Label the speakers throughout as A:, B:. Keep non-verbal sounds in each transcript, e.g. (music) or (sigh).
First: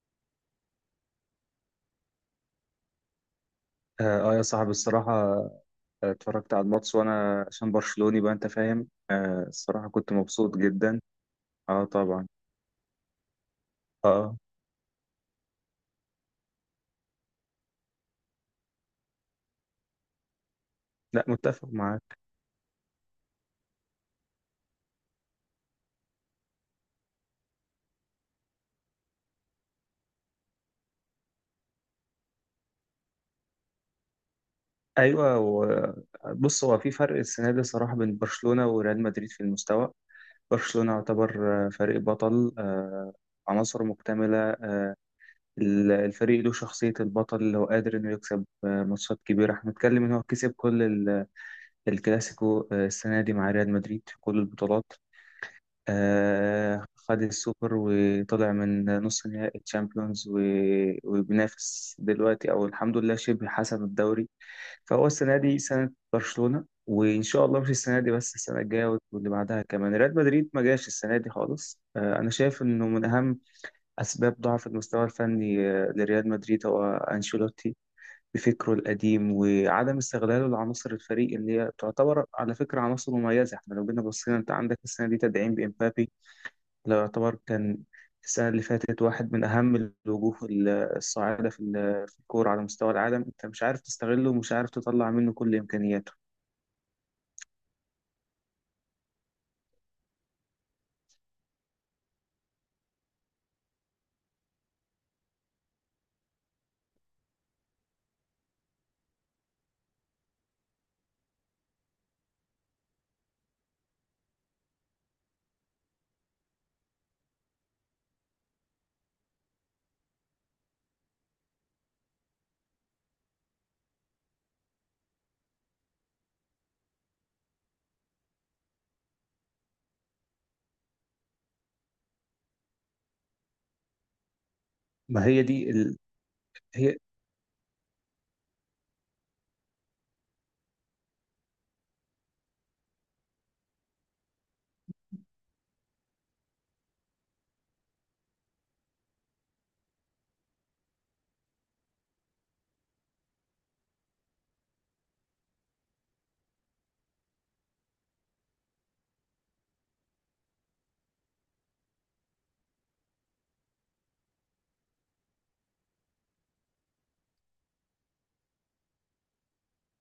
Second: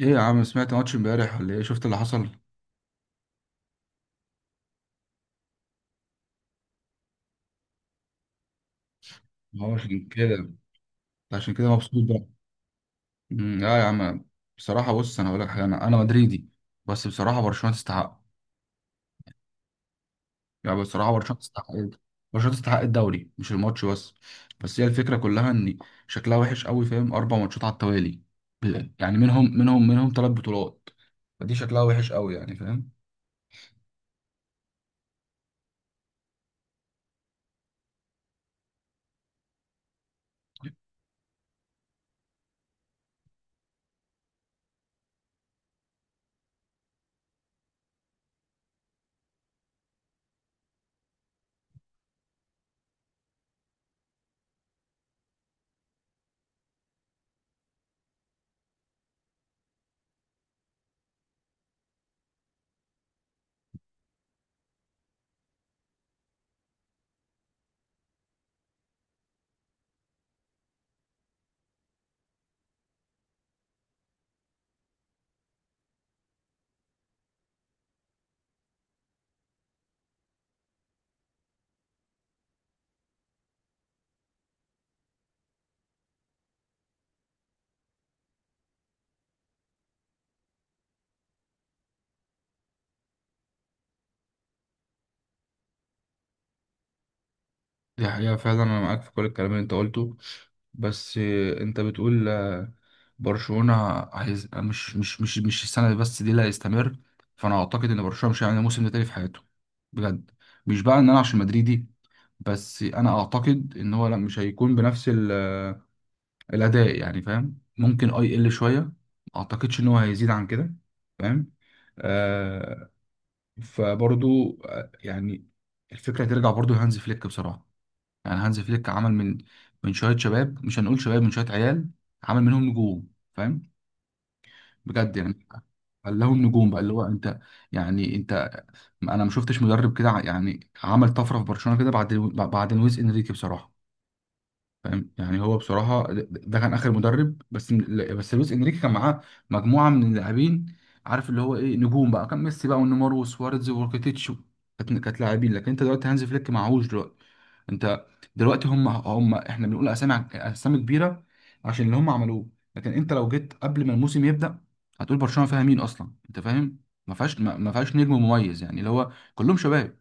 A: ايه يا عم، سمعت ماتش امبارح ولا ايه؟ شفت اللي حصل؟
B: اه آه يا صاحبي الصراحة. اتفرجت على الماتش وانا عشان برشلوني بقى، انت فاهم،
A: هو
B: الصراحة
A: عشان
B: كنت
A: كده؟
B: مبسوط جدا.
A: عشان كده
B: اه
A: مبسوط بقى؟
B: طبعا.
A: اه يا
B: اه
A: عم،
B: آه.
A: بصراحه بص، انا هقول لك حاجه، انا مدريدي، بس بصراحه برشلونه تستحق، يعني بصراحه
B: لا،
A: برشلونه
B: متفق
A: تستحق، ايه ده؟
B: معاك.
A: برشلونه تستحق الدوري، مش الماتش بس، بس هي الفكره كلها ان شكلها وحش قوي، فاهم؟ اربع ماتشات على التوالي، يعني منهم ثلاث بطولات، فدي شكلها وحش قوي يعني، فاهم؟
B: ايوه و- بص، هو في فرق السنة دي صراحة بين برشلونة وريال مدريد في المستوى. برشلونة يعتبر فريق بطل، عناصره مكتملة. الفريق له شخصية البطل اللي هو قادر انه يكسب ماتشات كبيرة. احنا بنتكلم ان هو كسب كل الكلاسيكو السنة دي مع ريال مدريد في كل البطولات. خد السوبر وطلع من نص نهائي الشامبيونز وبينافس دلوقتي، او الحمد لله شبه حسم الدوري. فهو السنه دي سنه برشلونه، وان شاء الله مش السنه دي بس، السنه الجايه واللي بعدها كمان. ريال مدريد ما جاش السنه دي خالص. انا شايف انه من اهم اسباب ضعف المستوى الفني لريال مدريد هو انشيلوتي بفكره القديم وعدم استغلاله لعناصر الفريق اللي هي تعتبر على فكره عناصر مميزه. احنا لو جينا بصينا، انت عندك السنه دي تدعيم بامبابي. لو يعتبر كان السنة اللي فاتت واحد من أهم الوجوه الصاعدة في في الكورة على مستوى العالم، أنت مش عارف تستغله ومش عارف تطلع منه كل إمكانياته.
A: دي حقيقة فعلا، أنا معاك في كل الكلام اللي أنت قلته، بس أنت بتقول، برشلونة مش السنة دي بس، دي اللي هيستمر، فأنا أعتقد إن برشلونة مش هيعمل موسم ده تاني في حياته، بجد، مش بقى إن أنا عشان مدريدي، بس أنا أعتقد إن هو لا، مش هيكون بنفس ال... آه، الأداء يعني، فاهم؟ ممكن يقل شوية، ما أعتقدش إن هو هيزيد عن كده، فاهم؟ آه فبرضو، يعني الفكرة ترجع برضو لهانز فليك بصراحة، يعني هانز فليك عمل من شويه شباب، مش هنقول شباب، من شويه عيال، عمل منهم نجوم، فاهم؟ بجد
B: ما هي
A: يعني
B: دي ال...
A: خلاهم نجوم بقى، اللي
B: هي
A: هو انت يعني انت، انا ما شفتش مدرب كده يعني عمل طفره في برشلونه كده بعد لويس انريكي بصراحه، فاهم؟ يعني هو بصراحه، ده كان اخر مدرب، بس بس لويس انريكي كان معاه مجموعه من اللاعبين، عارف اللي هو ايه، نجوم بقى، كان ميسي بقى ونيمار وسواريز وروكيتيتش، كانت لاعبين، لكن انت دلوقتي هانز فليك معهوش دلوقتي، انت دلوقتي، هم احنا بنقول اسامي اسامي كبيره عشان اللي هم عملوه، لكن انت لو جيت قبل ما الموسم يبدا، هتقول برشلونه فيها مين اصلا، انت فاهم؟ ما فيهاش، ما فيهاش نجم مميز، يعني اللي هو كلهم شباب،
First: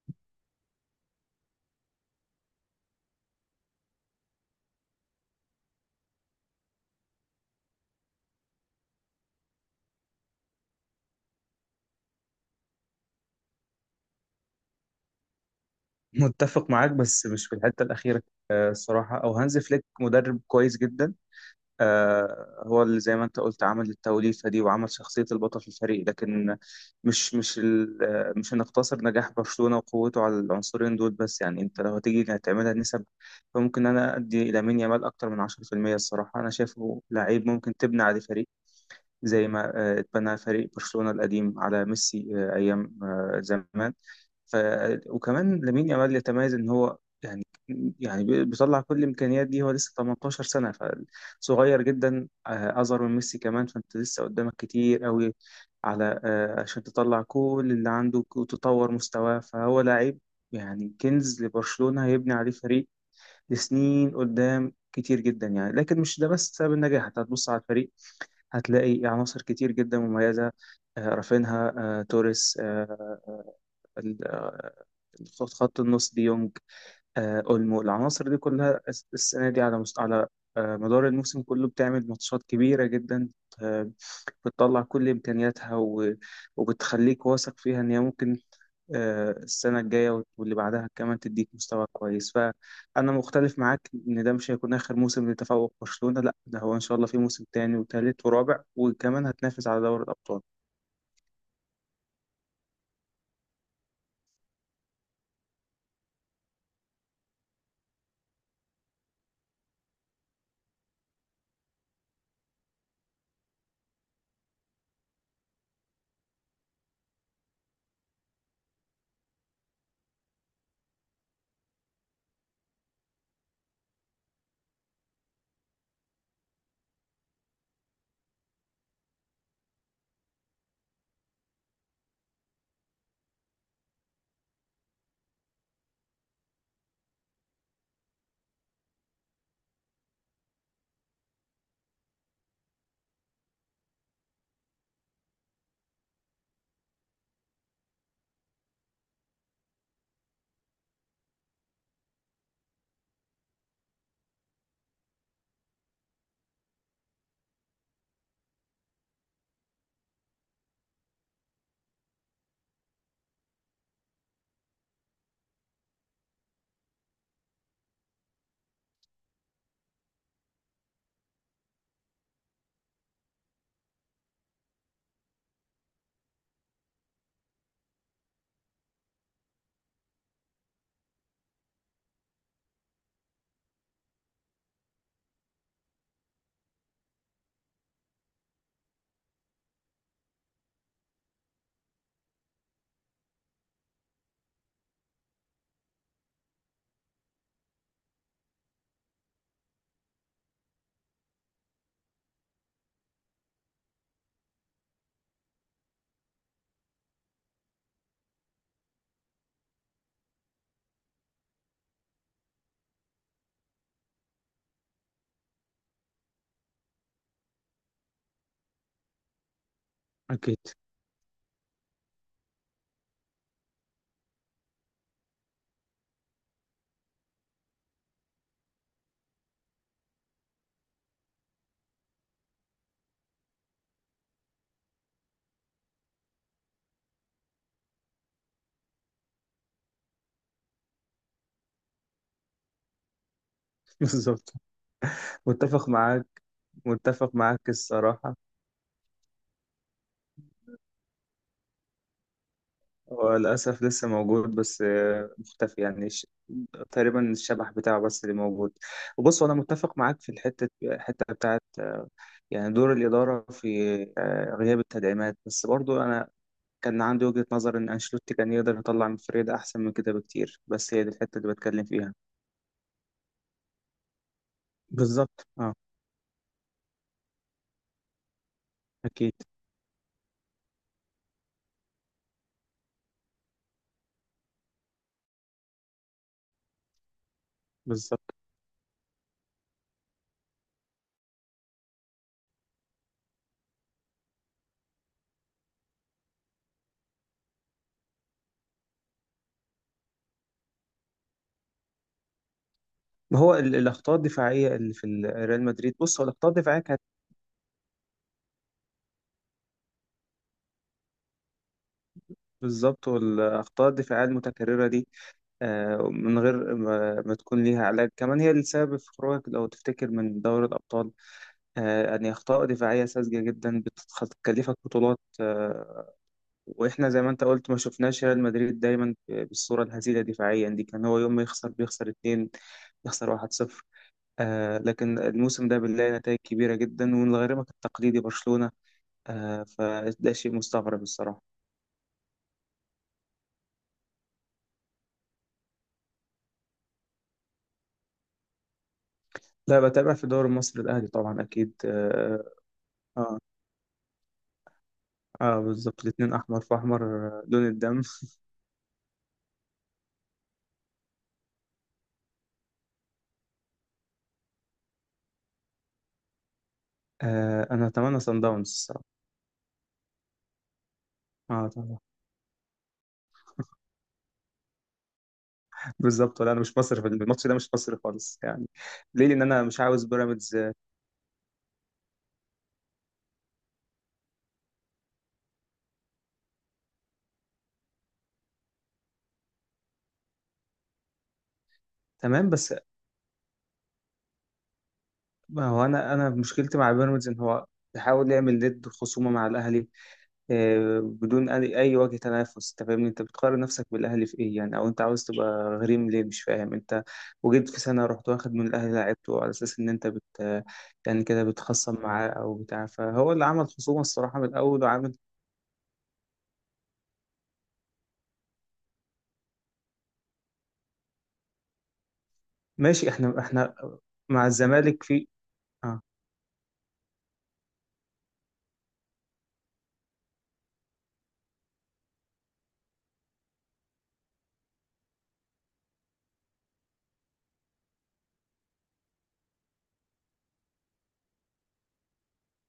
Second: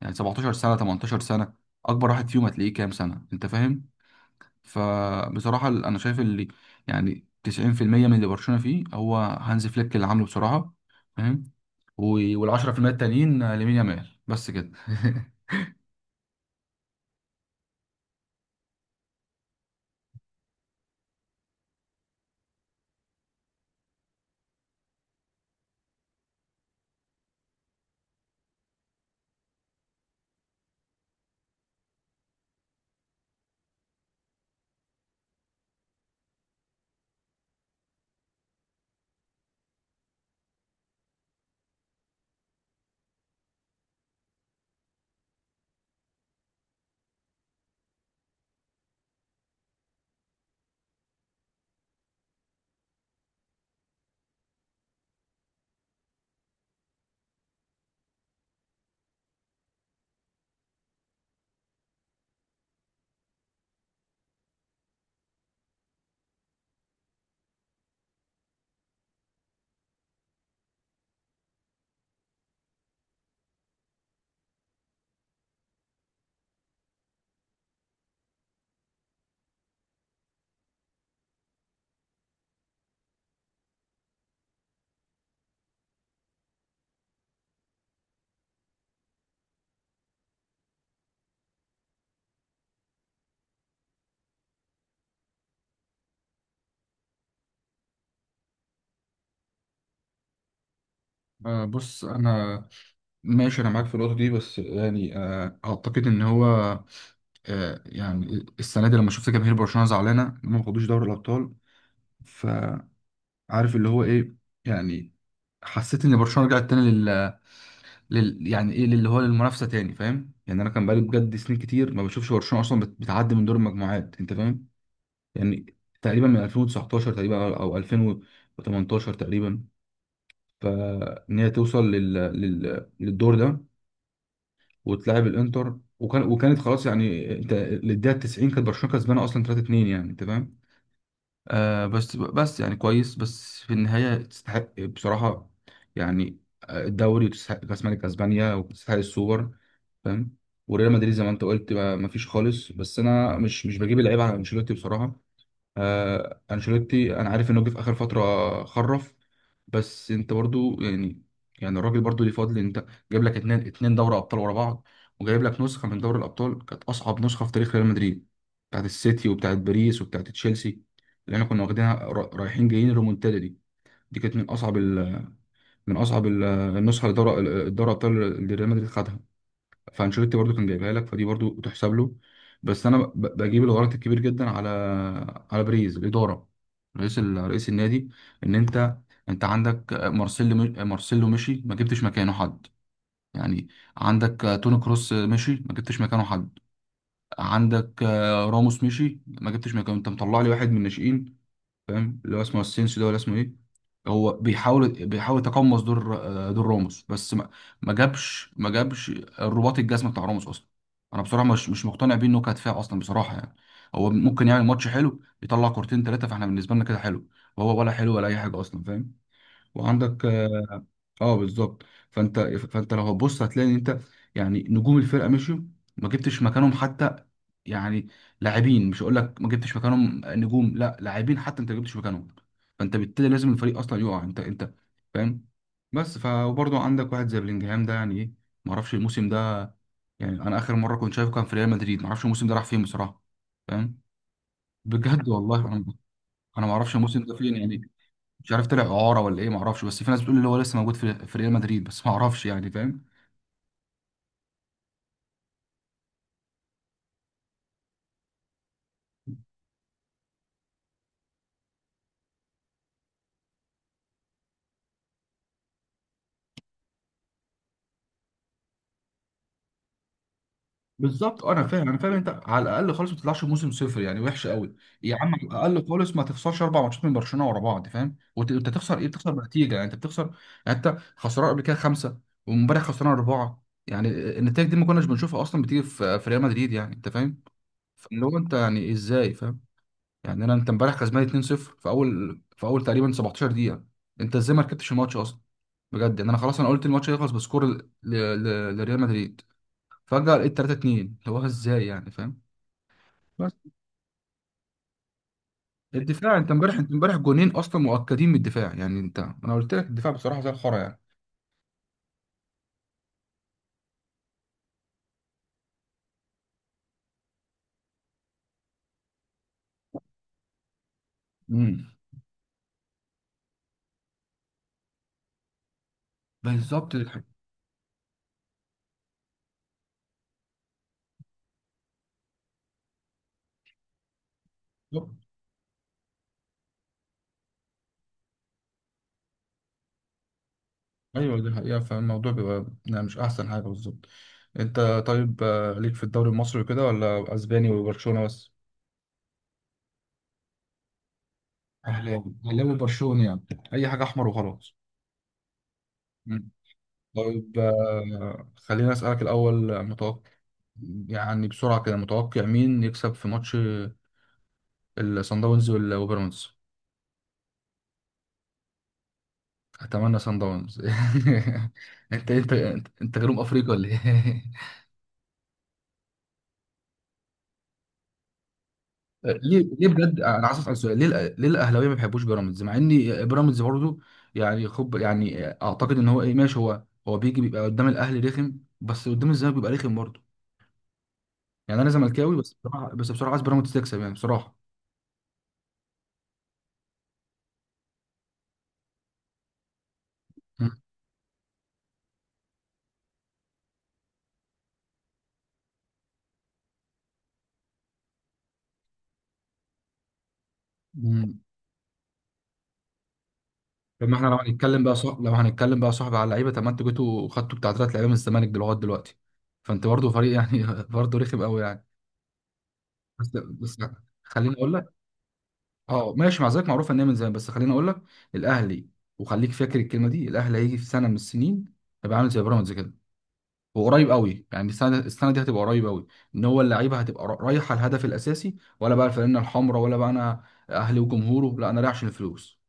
A: يعني 17 سنه، 18 سنه، اكبر واحد فيهم هتلاقيه كام سنه، انت فاهم؟ فبصراحة أنا شايف اللي يعني 90% من اللي برشلونة فيه هو هانز فليك اللي عامله بصراحة، فاهم؟ وال10% التانيين، آه، لامين يامال بس كده. (laughs)
B: متفق معاك، بس مش في الحتة الأخيرة. الصراحة أو هانز فليك مدرب كويس جدا. هو اللي زي ما انت قلت عمل التوليفة دي وعمل شخصية البطل في الفريق، لكن مش مش ال- آه، مش هنقتصر نجاح برشلونة وقوته على العنصرين دول بس. يعني انت لو هتيجي هتعملها نسب، فممكن انا ادي لامين يامال اكتر من 10%. الصراحة انا شايفه لعيب ممكن تبني عليه فريق، زي ما اتبنى فريق برشلونة القديم على ميسي ايام زمان. ف... وكمان لامين يامال يتميز ان هو، يعني، بيطلع كل الامكانيات دي. هو لسه 18 سنه، فصغير جدا، اصغر من ميسي كمان. فانت لسه قدامك كتير قوي على، عشان تطلع كل اللي عندك وتطور مستواه. فهو لاعب يعني كنز لبرشلونه، هيبني عليه فريق لسنين قدام كتير جدا يعني. لكن مش ده بس سبب النجاح. انت هتبص على الفريق هتلاقي عناصر كتير جدا مميزه: رافينها، توريس، خط النص دي يونج، اولمو. العناصر دي كلها السنه دي على على مدار الموسم كله بتعمل ماتشات كبيره جدا، آه، بتطلع كل امكانياتها وبتخليك واثق فيها ان هي ممكن السنه الجايه واللي بعدها كمان تديك مستوى كويس. فانا مختلف معاك ان ده مش هيكون اخر موسم لتفوق برشلونه، لا ده هو ان شاء الله في موسم تاني وتالت ورابع، وكمان هتنافس على دوري الابطال.
A: آه، بص، أنا ماشي، أنا معاك في النقطة دي، بس يعني، آه، أعتقد إن هو، آه، يعني السنة دي لما شفت جماهير برشلونة زعلانة إن هم ما خدوش دوري الأبطال، فعارف اللي هو إيه يعني، حسيت إن برشلونة رجعت تاني يعني ايه، اللي هو للمنافسه تاني، فاهم يعني؟ انا كان بقالي بجد سنين كتير ما بشوفش برشلونه اصلا بتعدي من دور المجموعات، انت فاهم؟ يعني تقريبا من 2019 تقريبا، او أو 2018 تقريبا، فان هي توصل للدور ده وتلاعب الانتر، وكانت خلاص يعني، انت للدقيقه 90 كانت برشلونه كسبانه اصلا 3-2، يعني انت فاهم؟ آه بس بس يعني كويس، بس في النهايه تستحق بصراحه، يعني آه، الدوري وتستحق كاس ملك اسبانيا وتستحق السوبر، فاهم؟ وريال مدريد زي ما انت قلت، ما فيش خالص، بس انا مش بجيب العيب على انشيلوتي بصراحه، آه انشيلوتي انا عارف انه جه في اخر فتره خرف، بس انت برضو يعني، يعني الراجل برضو ليه فضل، انت جايب لك اتنين دوري ابطال ورا بعض، وجايب لك نسخه من دوري الابطال كانت اصعب نسخه في تاريخ ريال مدريد، بتاعت السيتي وبتاعت باريس وبتاعت تشيلسي، اللي احنا كنا واخدينها رايحين جايين، الريمونتادا دي، دي كانت من اصعب من اصعب النسخه لدوري الدوري الابطال اللي ريال مدريد خدها، فانشيلوتي برضو كان جايبها لك، فدي برضو تحسب له، بس انا بجيب الغلط الكبير جدا على على بريز الاداره، رئيس رئيس النادي، ان انت، انت عندك مارسيلو، مارسيلو مشي، ما جبتش مكانه حد، يعني عندك توني كروس مشي، ما جبتش مكانه حد، عندك راموس مشي، ما جبتش مكانه، انت مطلع لي واحد من الناشئين، فاهم اللي هو اسمه السينسيو ده ولا اسمه ايه، هو بيحاول يتقمص دور، آه، دور راموس، بس ما جابش الرباط الجزم بتاع راموس اصلا، انا بصراحه مش مقتنع بيه انه كدفاع اصلا بصراحه يعني، هو ممكن يعمل ماتش حلو، يطلع كورتين ثلاثه، فاحنا بالنسبه لنا كده حلو، وهو ولا حلو ولا اي حاجه اصلا، فاهم؟ وعندك
B: اكيد.
A: اه، آه، بالظبط، فانت لو هتبص هتلاقي ان انت، يعني نجوم الفرقه مشيوا، ما جبتش مكانهم حتى، يعني لاعبين، مش هقول لك ما جبتش مكانهم نجوم، لا، لاعبين حتى انت ما جبتش مكانهم، فانت بالتالي لازم الفريق اصلا يقع، انت فاهم؟ بس فبرضه عندك واحد زي بلينجهام ده، يعني ايه، ما اعرفش الموسم ده، يعني انا اخر مره كنت شايفه كان في ريال مدريد، ما اعرفش الموسم ده راح فين بصراحه،
B: (laughs)
A: فاهم؟
B: بالظبط.
A: بجد والله، انا
B: متفق معاك.
A: انا ما اعرفش الموسم
B: متفق
A: ده فين
B: معاك
A: يعني،
B: الصراحه.
A: مش عارف طلع اعاره ولا ايه، ما اعرفش، بس في ناس بتقول اللي هو لسه موجود في ريال مدريد، بس ما اعرفش يعني، فاهم؟
B: هو للأسف لسه موجود بس مختفي يعني تقريبا الشبح بتاعه بس اللي موجود. وبص، أنا متفق معاك في الحتة بتاعت يعني دور الإدارة في غياب التدعيمات. بس برضو أنا كان عندي وجهة نظر إن أنشيلوتي كان يقدر يطلع من فريد أحسن من كده بكتير، بس هي دي الحتة
A: بالظبط، آه،
B: اللي
A: انا
B: بتكلم
A: فاهم، انا فاهم،
B: فيها.
A: انت على الاقل خالص ما تطلعش موسم صفر يعني، وحش قوي، يا عم
B: بالظبط
A: على
B: اه.
A: الاقل خالص ما تخسرش اربع ماتشات من برشلونه ورا بعض، فاهم؟ وانت، أنت تخسر ايه، بتخسر
B: أكيد.
A: بنتيجه يعني، انت بتخسر، يعني انت خسران قبل كده خمسه، وامبارح خسران اربعه يعني، النتائج دي ما كناش بنشوفها اصلا بتيجي في ريال مدريد، يعني انت فاهم؟
B: بالظبط.
A: اللي هو انت يعني ازاي، فاهم؟ يعني انا، انت امبارح كسبان 2-0 في اول، في اول تقريبا 17 دقيقه، انت ازاي ما ركبتش الماتش اصلا، بجد يعني، انا خلاص انا قلت الماتش هيخلص بسكور لريال مدريد، فجاه لقيت 3-2، هو ازاي يعني؟ فاهم؟
B: ما
A: بس
B: هو الأخطاء الدفاعية اللي في ريال مدريد، بص هو
A: الدفاع،
B: الأخطاء
A: انت امبارح،
B: الدفاعية
A: انت
B: كانت.
A: امبارح جونين اصلا مؤكدين من الدفاع يعني، انت انا قلت لك الدفاع بصراحه زي الخرا يعني،
B: بالظبط. والأخطاء الدفاعية المتكررة دي، من غير ما تكون ليها علاج كمان، هي السبب في خروجك لو تفتكر من دوري الأبطال.
A: امم
B: يعني أخطاء دفاعية ساذجة جدا بتكلفك بطولات،
A: بالظبط دي
B: وإحنا زي ما
A: حقيقة.
B: أنت قلت ما شفناش ريال مدريد دايما بالصورة الهزيلة دفاعيا دي. كان هو يوم ما يخسر بيخسر اتنين، يخسر واحد صفر،
A: بالظبط،
B: لكن الموسم ده بنلاقي نتائج كبيرة جدا ومن غريمك التقليدي برشلونة. فده شيء مستغرب
A: ايوه
B: الصراحة.
A: دي حقيقه، فالموضوع بيبقى يعني مش احسن حاجه بالظبط، انت طيب آه، ليك في الدوري المصري وكده، ولا اسباني وبرشلونه بس؟
B: لا، بتابع في الدوري المصري، الأهلي طبعا أكيد
A: اهلاوي اهلاوي برشلوني
B: آه.
A: يعني، اي حاجه احمر وخلاص.
B: اه بالظبط، الاتنين
A: مم.
B: احمر في احمر،
A: طيب
B: لون الدم.
A: آه، خليني اسالك الاول، آه، متوقع يعني بسرعه كده، متوقع مين يكسب في ماتش الصن داونز وال- وبيراميدز؟
B: آه، انا اتمنى سان داونز الصراحة.
A: اتمنى صن داونز.
B: اه طبعا،
A: (laughs) انت أنت جنوب افريقيا ولا ايه؟ (laughs)
B: بالظبط. ولا انا مش مصري في الماتش ده، مش مصري خالص يعني. ليه؟ لان
A: ليه؟
B: انا مش
A: ليه
B: عاوز
A: بجد، انا
B: بيراميدز
A: عايز اسال سؤال، ليه ليه الاهلاويه ما بيحبوش بيراميدز، مع ان بيراميدز برضه يعني، خب يعني اعتقد ان هو ايه، ماشي، هو هو بيجي بيبقى قدام الاهلي رخم، بس قدام الزمالك بيبقى رخم برضه، يعني انا زملكاوي،
B: تمام
A: بس
B: بس
A: بصراحه، بس بصراحه عايز بيراميدز تكسب يعني بصراحه.
B: ما هو انا مشكلتي مع بيراميدز ان هو بيحاول يعمل ند خصومه مع الاهلي
A: مم.
B: بدون اي، أي وجه تنافس. انت فاهمني، انت بتقارن نفسك بالاهلي في ايه يعني؟ او انت عاوز تبقى غريم ليه؟ مش فاهم انت. وجيت في سنه رحت واخد من الاهلي لعبته على اساس ان انت بت، يعني
A: مم.
B: كده بتخصم معاه او بتاع، فهو اللي عمل خصومه
A: طب ما احنا لو
B: الصراحه من
A: هنتكلم
B: الاول
A: بقى
B: وعامل.
A: صح، لو هنتكلم بقى صاحب على اللعيبه، طب ما انتوا جيتوا خدتوا بتاع ثلاث لعيبه من الزمالك لغايه دلوقتي، فانت برضه فريق يعني (laughs) برضه رخم قوي يعني،
B: ماشي،
A: بس
B: احنا
A: بس
B: مع
A: خليني اقول لك،
B: الزمالك في، اه.
A: اه ماشي مع ذلك، معروف ان هي من زمان، بس خليني اقول لك، الاهلي، وخليك فاكر الكلمه دي، الاهلي هيجي في سنه من السنين هيبقى عامل زي بيراميدز كده، وقريب قوي يعني، السنه السنه دي هتبقى قريب قوي، ان هو اللعيبه هتبقى رايحه الهدف الاساسي، ولا بقى الفانله الحمراء، ولا بقى انا اهلي وجمهوره، لا انا رايح عشان الفلوس،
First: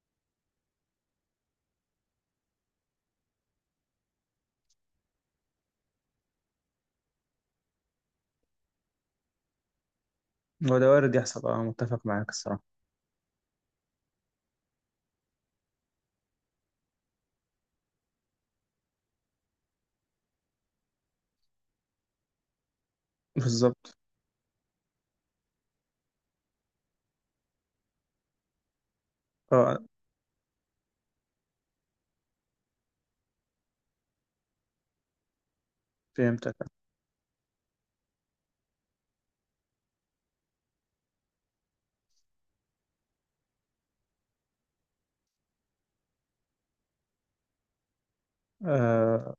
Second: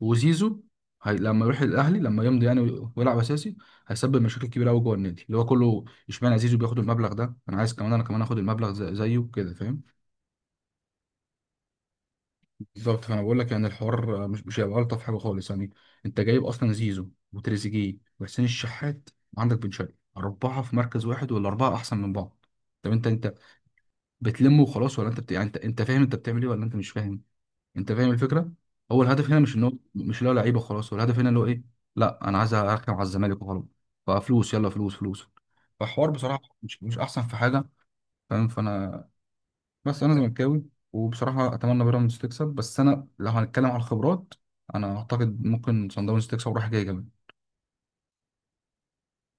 A: وزيزو هي لما يروح الاهلي لما يمضي يعني ويلعب اساسي، هيسبب مشاكل كبيره قوي جوه النادي، اللي هو كله اشمعنى زيزو بياخد المبلغ ده، انا عايز كمان، انا كمان اخد المبلغ زيه كده، فاهم؟
B: هو ده وارد يحصل، اه متفق معاك الصراحه.
A: بالظبط، فانا بقول لك يعني، الحوار مش هيبقى الطف حاجه خالص يعني، انت جايب اصلا زيزو وتريزيجيه وحسين الشحات وعندك بن شرقي، اربعه في مركز واحد، ولا اربعه احسن من بعض، طب انت، انت
B: بالظبط
A: بتلمه وخلاص، ولا انت يعني انت، انت فاهم انت بتعمل ايه، ولا انت مش فاهم؟ انت فاهم الفكره، هو الهدف هنا مش ان هو،
B: اه.
A: مش اللي هو لعيبه وخلاص، هو الهدف هنا اللي هو ايه، لا انا عايز اركب على الزمالك وخلاص، ففلوس يلا فلوس فلوس، فحوار بصراحه
B: فهمتك.
A: مش احسن في حاجه، فاهم؟ فانا، بس انا زملكاوي وبصراحه اتمنى بيراميدز تكسب، بس انا لو هنتكلم على الخبرات، انا اعتقد ممكن صن داونز تكسب رايح جاي كمان،
B: آه،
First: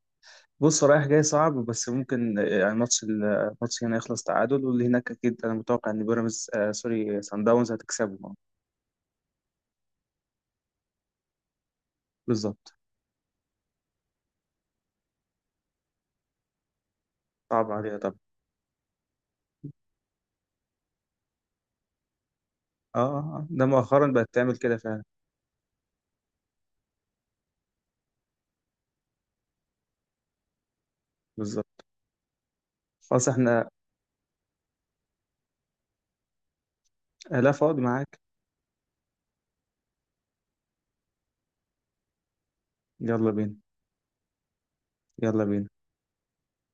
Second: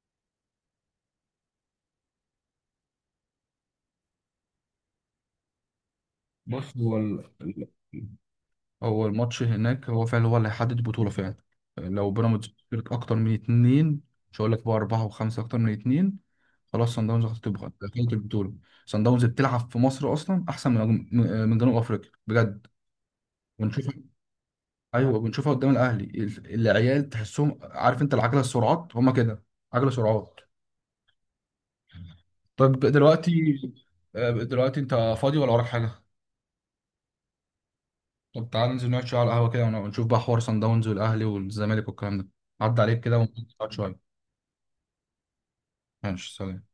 B: بص رايح جاي صعب، بس ممكن يعني ماتش الماتش هنا يخلص تعادل، واللي هناك اكيد انا متوقع ان بيراميدز آه
A: بص هو
B: سوري سان داونز هتكسبه
A: هو الماتش هناك، هو فعلا هو اللي هيحدد البطولة فعلا، لو بيراميدز
B: بالظبط.
A: خسرت أكتر من اتنين، مش هقول لك بقى أربعة وخمسة، أكتر من اتنين، خلاص صن داونز
B: صعب
A: هتبقى
B: عليها
A: دخلت
B: طبعا.
A: البطولة، صن داونز بتلعب في مصر أصلا أحسن من من جنوب أفريقيا بجد،
B: ده
A: ونشوفها،
B: مؤخرا بقت تعمل كده فعلا.
A: أيوه بنشوفها قدام الأهلي، العيال تحسهم، عارف أنت، العجلة، السرعات هما كده، عجلة سرعات،
B: بالظبط.
A: طيب
B: خلاص
A: دلوقتي،
B: احنا.
A: آه، دلوقتي أنت فاضي ولا وراك حاجة؟
B: لا، فاضي معاك.
A: طب تعال ننزل نقعد شوية على القهوة كده، ونشوف بقى حوار صن داونز والأهلي والزمالك والكلام ده، عدى عليك كده
B: يلا بينا.
A: ونقعد شوية،
B: يلا بينا.
A: ماشي سلام.